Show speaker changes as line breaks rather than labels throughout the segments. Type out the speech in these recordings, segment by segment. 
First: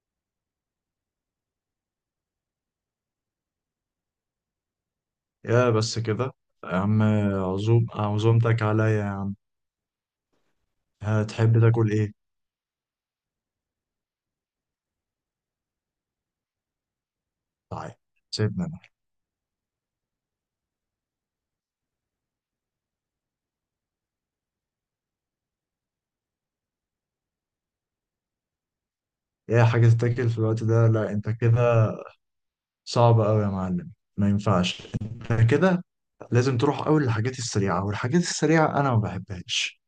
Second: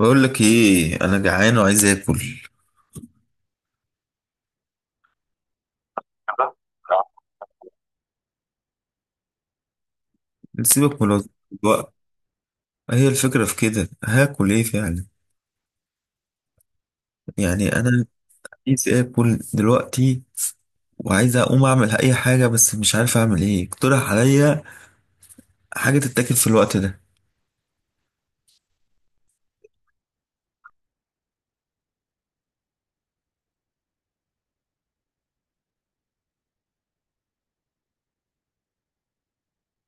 بقول لك ايه، انا جعان وعايز اكل.
يا بس كده يا عم. عزومتك عليا يا عم.
سيبك من
هتحب تاكل
الوقت.
ايه؟
هي الفكره في كده، هاكل ايه فعلا؟ يعني
تعال
انا
سيبنا انا.
عايز اكل دلوقتي، وعايز اقوم اعمل اي حاجه بس مش عارف اعمل ايه. اقترح عليا حاجه تتاكل في الوقت ده.
ايه حاجة تتاكل في الوقت ده؟ لا انت كده صعب قوي يا معلم، ما ينفعش انت كده. لازم تروح اول للحاجات السريعة، والحاجات السريعة انا ما بحبهاش.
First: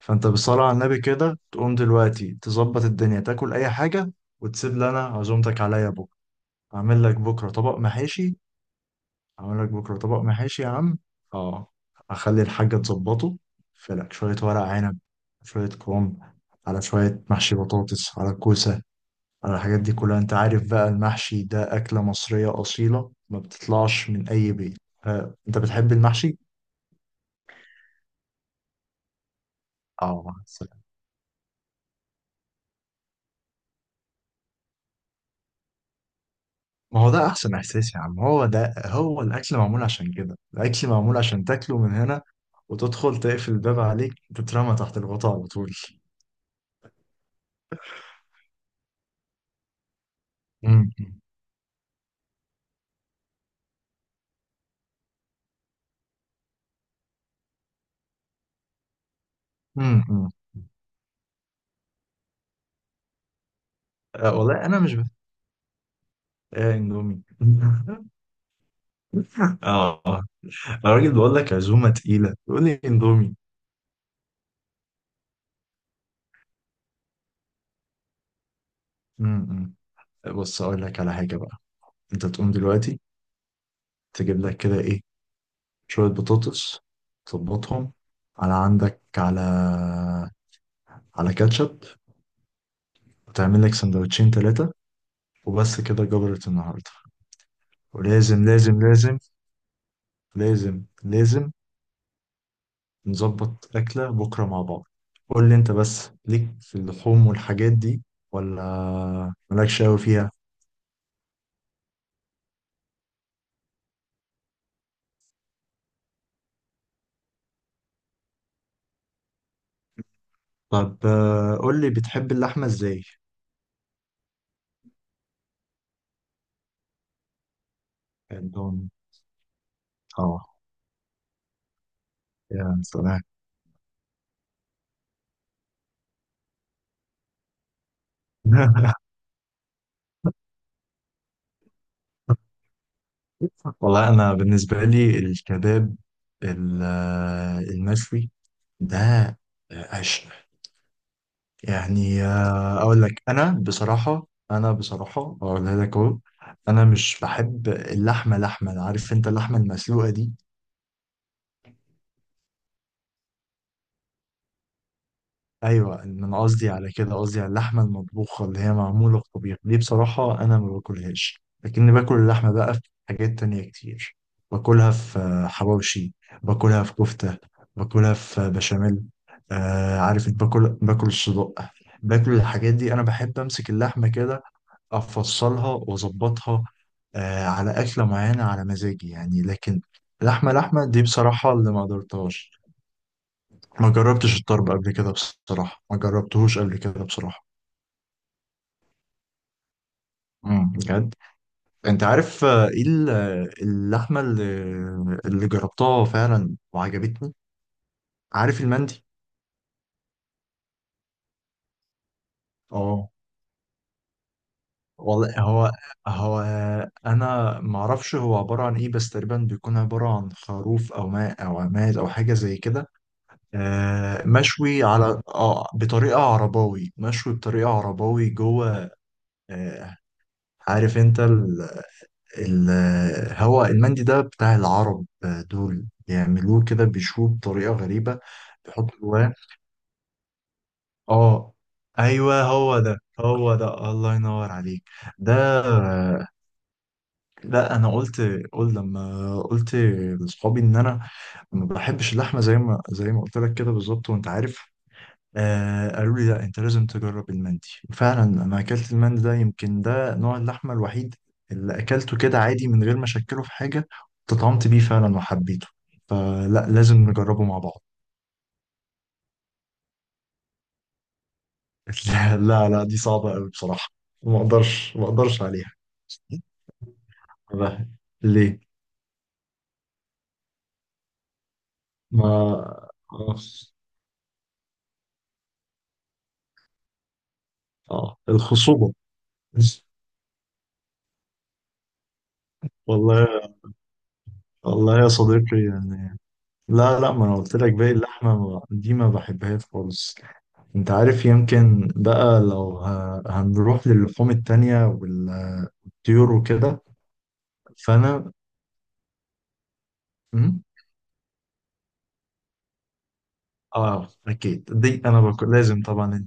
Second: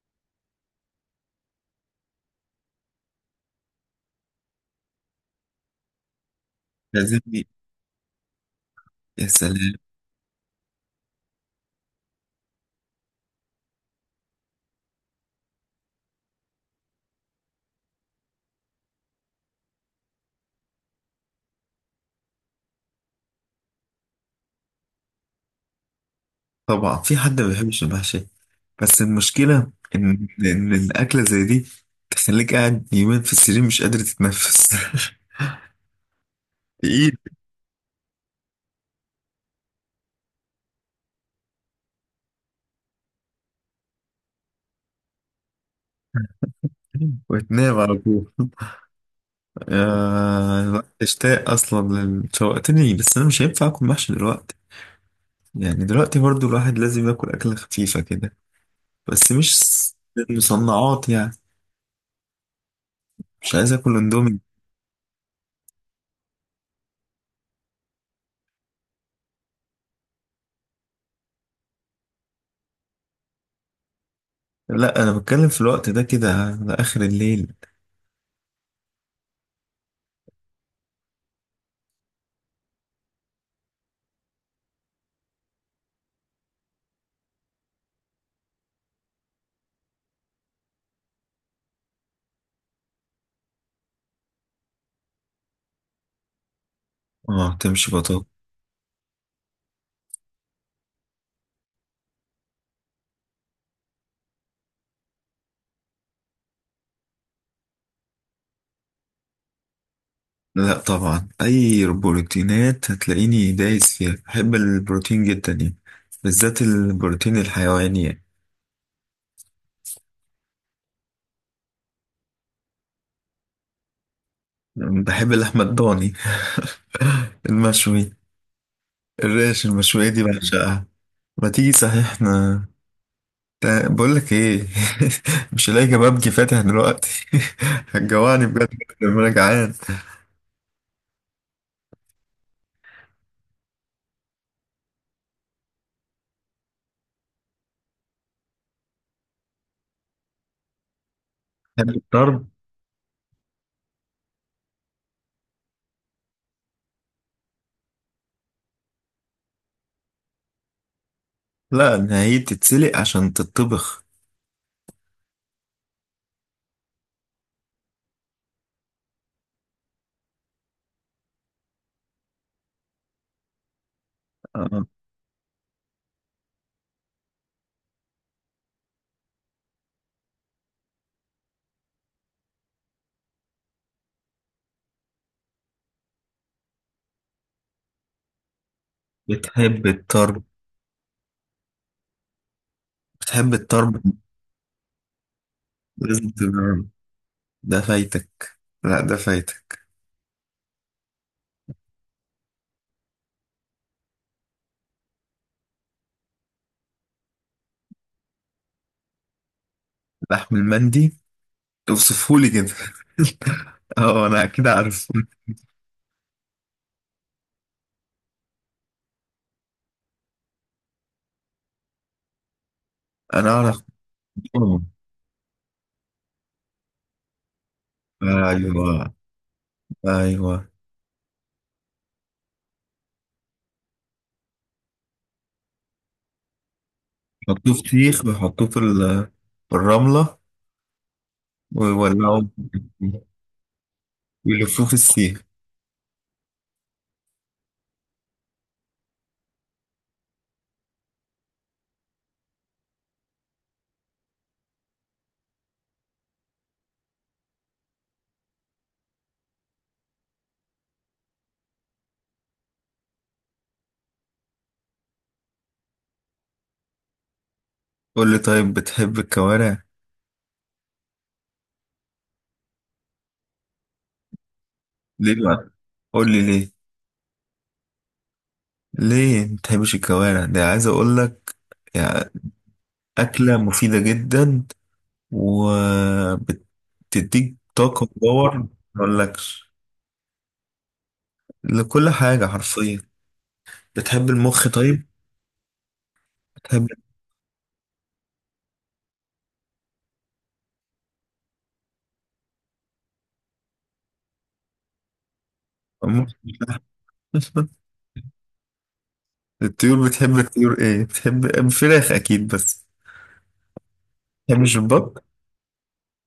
فانت بالصلاة على النبي كده تقوم دلوقتي تظبط الدنيا، تاكل اي حاجة وتسيب لنا عزومتك عليا بكرة. اعمل لك
لازم لي-
بكرة طبق محاشي،
يا
اعمل لك
سلام.
بكره طبق محاشي يا عم. اه، اخلي الحاجه تظبطه. في لك شويه ورق عنب، شويه كرنب، على شويه محشي بطاطس على كوسه، على الحاجات دي كلها. انت عارف بقى المحشي ده اكله مصريه اصيله ما بتطلعش من اي بيت. آه. انت بتحب المحشي؟
طبعا في حد ما بيحبش المحشي؟ بس المشكله
اه
ان
سلام.
الاكله زي دي تخليك قاعد يومين في السرير مش قادر تتنفس
ما هو
تقيل.
ده احسن احساس يا عم. هو ده الاكل معمول عشان كده. الاكل معمول عشان تاكله من هنا، وتدخل تقفل الباب عليك، تترمى تحت الغطاء على طول.
وتنام على طول. آه،
امم
اشتاق اصلا شوقتني، بس انا مش هينفع اكل محشي دلوقتي. يعني دلوقتي برضو الواحد لازم ياكل اكله خفيفه كده، بس مش س-
امم
مصنعات يعني. مش عايز اكل اندومي.
آه والله انا مش بحب اندومي. اه. آه. انا راجل بقول لك عزومه تقيله، يقول لي اندومي.
لا انا بتكلم في الوقت ده كده على اخر الليل.
م- م. بص اقول لك على حاجه بقى. انت تقوم دلوقتي تجيب لك كده ايه، شويه بطاطس تظبطهم على عندك، على كاتشب، وتعمل لك سندوتشين ثلاثه، وبس كده جبرت النهارده.
اه، تمشي بطاطا.
ولازم لازم لازم، لازم لازم نظبط أكلة بكرة مع بعض. قول لي أنت بس، ليك في اللحوم والحاجات دي، ولا مالكش أوي فيها؟
لا طبعا، اي بروتينات هتلاقيني دايس فيها، بحب البروتين جدا يعني، بالذات البروتين الحيواني يعني.
طب، قول لي بتحب اللحمة إزاي.
بحب اللحمه الضاني المشوي.
عندهم.
الريش المشوية دي
آه
بعشقها. ما تيجي صحيح احنا.
يا سلام.
بقول لك ايه مش هلاقي كبابجي فاتح دلوقتي. هتجوعني بجد لما انا جعان.
والله أنا بالنسبة لي الكباب، المشوي ده عشق.
تحب
يعني،
الطرب؟
اقول لك انا بصراحه، اقولها لك اهو. انا مش بحب اللحمه، عارف انت، اللحمه المسلوقه دي.
لا إن هي تتسلق عشان تتطبخ.
ايوه، إن انا قصدي على كده، قصدي على اللحمه المطبوخه اللي هي معموله في طبيخ دي. بصراحه انا ما باكلهاش، لكني باكل اللحمه بقى في حاجات تانية كتير.
آه.
باكلها في حواوشي، باكلها في كفته، باكلها في بشاميل. آه عارف إنت، باكل الصدق. باكل الحاجات دي انا بحب امسك اللحمه كده، افصلها واظبطها آه، على اكله معينه على مزاجي يعني. لكن
بتحب الطرب؟
لحمه لحمه دي بصراحه اللي ما قدرتهاش.
بتحب
ما
الطرب؟
جربتش الطرب قبل كده بصراحة، ما
لازم
جربتهوش قبل
تجرب.
كده بصراحة.
ده فايتك. لا ده فايتك.
بجد. انت عارف، ايه اللحمة اللي جربتها فعلا وعجبتني. عارف المندي؟
لحم المندي، اوصفهولي كده
اه
اه انا اكيد عارف.
والله، هو انا ما اعرفش هو عبارة عن ايه، بس تقريبا بيكون عبارة عن خروف او ماء او عماد او حاجة زي كده.
انا اعرف. آه،
مشوي على بطريقة عرباوي، جوه.
ايوه.
آه،
ايوه.
عارف انت، هو المندي ده بتاع العرب. دول بيعملوه كده، بيشوه بطريقة
يحطوه في
غريبة،
سيخ، ويحطوه
بيحطوا جواه.
في الرمله،
اه
ويولعوا،
ايوه، هو ده هو ده، الله ينور عليك.
ويلفوه في
ده،
السيخ.
لا انا قلت، لما قلت لاصحابي ان انا ما بحبش اللحمه زي ما قلت لك كده بالظبط. وانت عارف، قالوا لي لا انت لازم تجرب المندي. وفعلا انا اكلت المندي ده، يمكن ده نوع اللحمه الوحيد اللي اكلته كده عادي من غير ما اشكله في حاجه. تطعمت بيه فعلا وحبيته، فلا لازم نجربه مع بعض.
قول لي طيب، بتحب الكوارع؟
لا لا لا، دي صعبه قوي بصراحه، ما اقدرش، ما
ليه
اقدرش
بقى؟
عليها.
قول لي ليه.
لا. ليه؟
ليه ما بتحبش الكوارع؟ ده عايز اقول لك
ما
يعني
اه
اكله مفيده جدا، وبتديك طاقه وباور ما
الخصوبه.
اقولكش، لكل حاجة حرفيا.
والله،
بتحب المخ
والله
طيب؟
يا صديقي يعني.
بتحب
لا لا، ما انا قلت لك باقي اللحمه، دي ما بحبهاش خالص. انت عارف، يمكن بقى لو هنروح للحوم التانية والطيور
المخ
وكده، فانا.
الطيور، بتحب
مم؟
الطيور ايه؟ بتحب فراخ اكيد، بس
اه اكيد
بتحبش
دي انا
البط؟
باكل لازم طبعا.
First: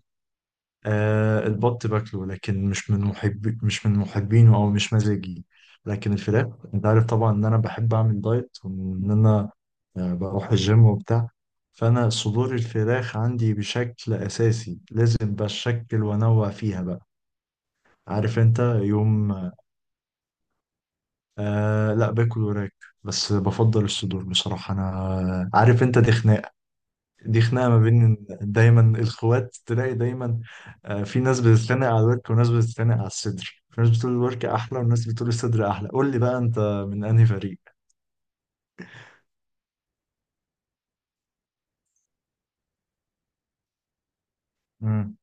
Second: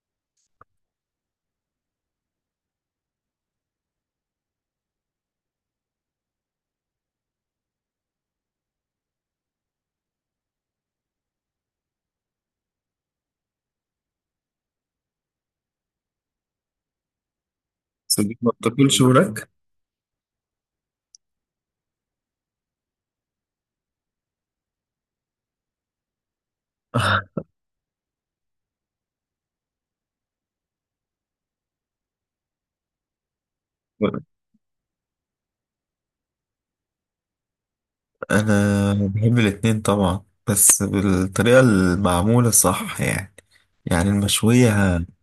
آه البط باكله، لكن مش من محبينه، او مش مزاجي. لكن الفراخ انت عارف طبعا ان انا بحب اعمل دايت، وان انا بروح الجيم وبتاع. فانا صدور الفراخ عندي بشكل اساسي لازم، بشكل وانوع فيها بقى.
صديق،
عارف
ما
انت
بتاكلش وراك؟
يوم. لا باكل وراك، بس بفضل الصدور بصراحة. أنا عارف أنت دي خناقة، دي خناقة ما بين دايما الأخوات تلاقي دايما. آه، في ناس بتتخانق على الورك، وناس بتتخانق على الصدر. في ناس بتقول الورك أحلى، وناس بتقول الصدر أحلى. قول لي بقى أنت من أنهي فريق؟
انا بحب الاتنين طبعا، بس بالطريقة المعمولة صح يعني، يعني المشوية
مم.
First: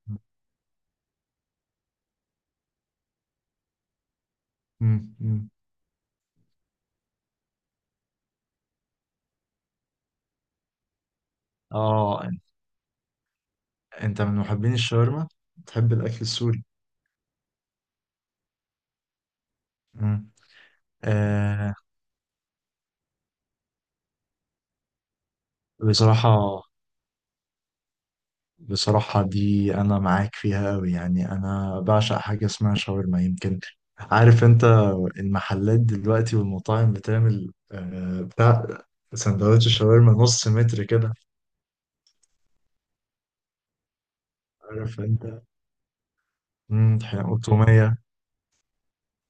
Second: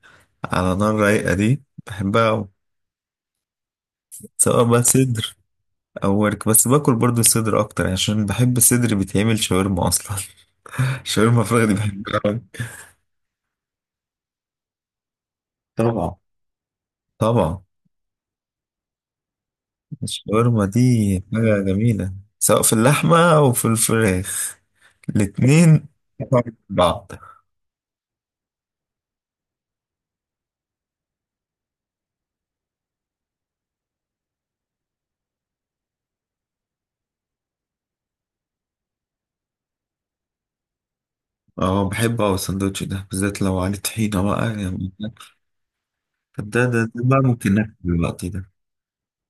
على نار رايقة دي بحبها أوي. سواء بقى
مم.
صدر
مم.
او ورك، بس باكل برضو صدر اكتر يعني، عشان بحب الصدر بيتعمل شاورما اصلا شاورما فراخ دي بحبها
آه،
أوي.
أنت من محبين الشاورما؟ بتحب
طبعا،
الأكل السوري؟
طبعا.
مم.
الشاورما دي حاجة
آه.
جميلة، سواء في اللحمة أو في الفراخ، الاتنين طعم
بصراحة
بعض.
بصراحة دي أنا معاك فيها أوي يعني. أنا بعشق حاجة اسمها شاورما. يمكن عارف أنت، المحلات دلوقتي والمطاعم بتعمل آه، بتاع سندوتش الشاورما نص متر كده.
اه بحب أوي السندوتش ده، بالذات لو عليه طحينة بقى يعني.
عارف أنت،
طب ده
مم،
بقى ممكن ناكل
وتومية.
دلوقتي ده،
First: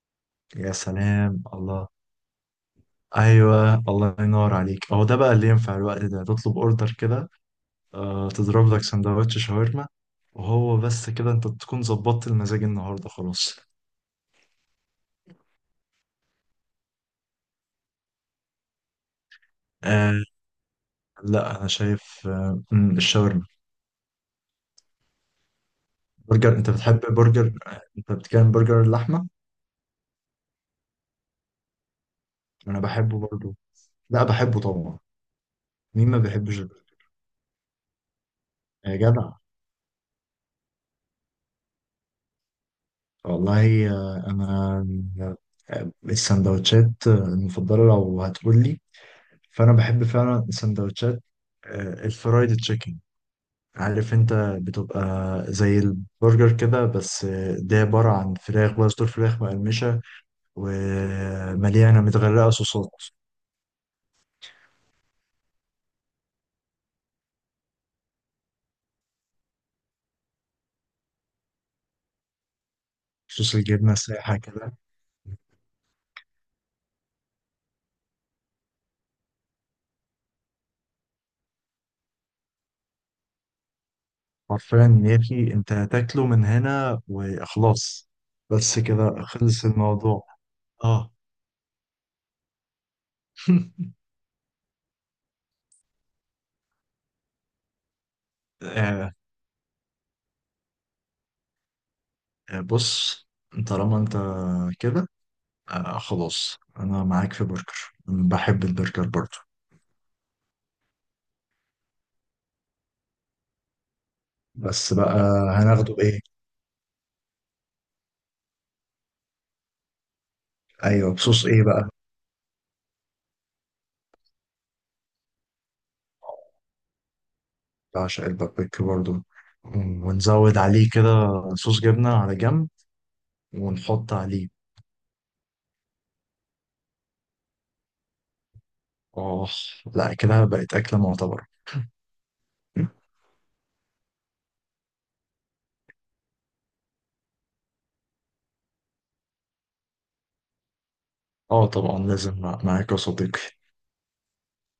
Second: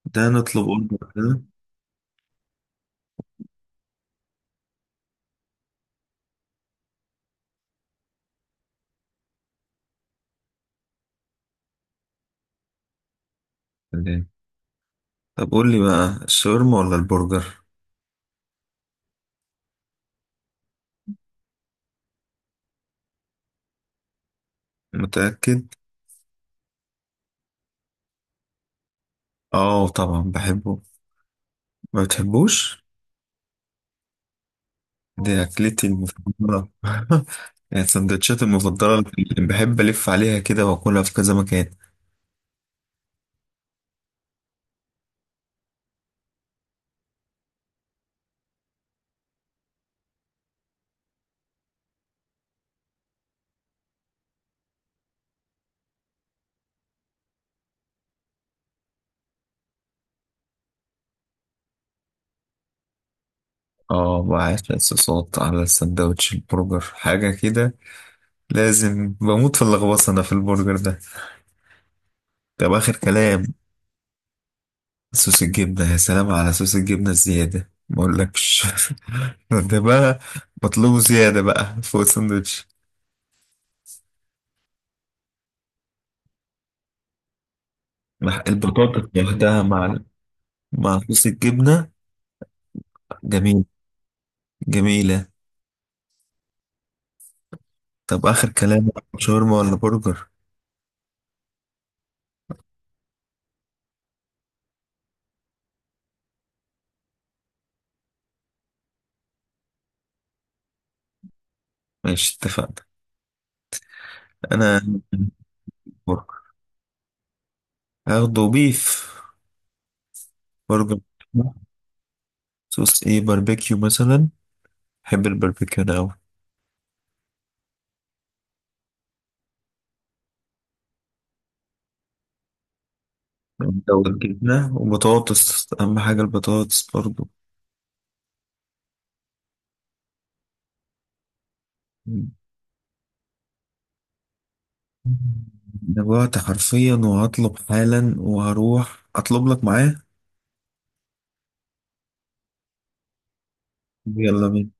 ده نطلب
يا
أوردر كده.
سلام الله. أيوه الله ينور عليك، هو ده بقى اللي ينفع الوقت ده، تطلب أوردر كده. تضرب لك سندوتش شاورما، وهو بس كده أنت تكون ظبطت المزاج النهاردة خلاص.
تمام. طب قول لي بقى، الشاورما ولا البرجر؟
آه لا، أنا شايف الشاورما.
متأكد؟
برجر؟ انت بتحب برجر؟ انت بتكلم برجر اللحمه؟
اه طبعا بحبه، ما
انا
بتحبوش؟
بحبه برضو، لا بحبه طبعا.
دي أكلتي
مين ما بيحبش
المفضلة
البرجر؟
يعني السندوتشات
يا
المفضلة
جدع.
اللي بحب ألف عليها كده وأكلها في كذا مكان.
والله انا، السندوتشات المفضله لو هتقول لي، فانا بحب فعلا السندوتشات، الفرايد تشيكن. عارف انت، بتبقى زي البرجر كده، بس ده عباره عن فراخ بقى، صدور فراخ مقرمشه ومليانه متغرقه صوصات.
اه وعيش صوصات على السندوتش البرجر حاجة كده، لازم بموت في اللغوصة أنا في البرجر ده. طب آخر كلام،
صوص الجبنه سايحه كده،
صوص الجبنة يا سلام، على صوص الجبنة الزيادة ما أقولكش ده بقى مطلوب زيادة بقى فوق السندوتش،
حرفيا يا اخي انت هتاكله من هنا وخلاص،
مع
بس
البطاطا
كده
لوحدها،
خلص
مع
الموضوع.
مع
اه.
صوص الجبنة. جميل. جميلة. طب آخر كلام،
آه،
شاورما ولا برجر؟
بص، طالما انت كده، خلاص انا معاك في برجر، بحب البرجر برضو.
ماشي اتفقنا. أنا
بس بقى هناخده بايه؟
برجر، هاخده بيف برجر.
ايوه، بصوص ايه بقى؟
صوص ايه؟ باربيكيو مثلا، بحب البربكان أوي.
بعشق البابريكا برضو، ونزود عليه كده صوص جبنة على جنب،
لو
ونحط عليه.
الجبنة وبطاطس أهم حاجة، البطاطس برضو.
اه لا، كده بقت أكلة معتبرة.
أنا جوعت حرفيا، وهطلب حالا، وهروح أطلب لك معاه.
اه طبعا لازم معاك يا صديقي.
يلا بينا.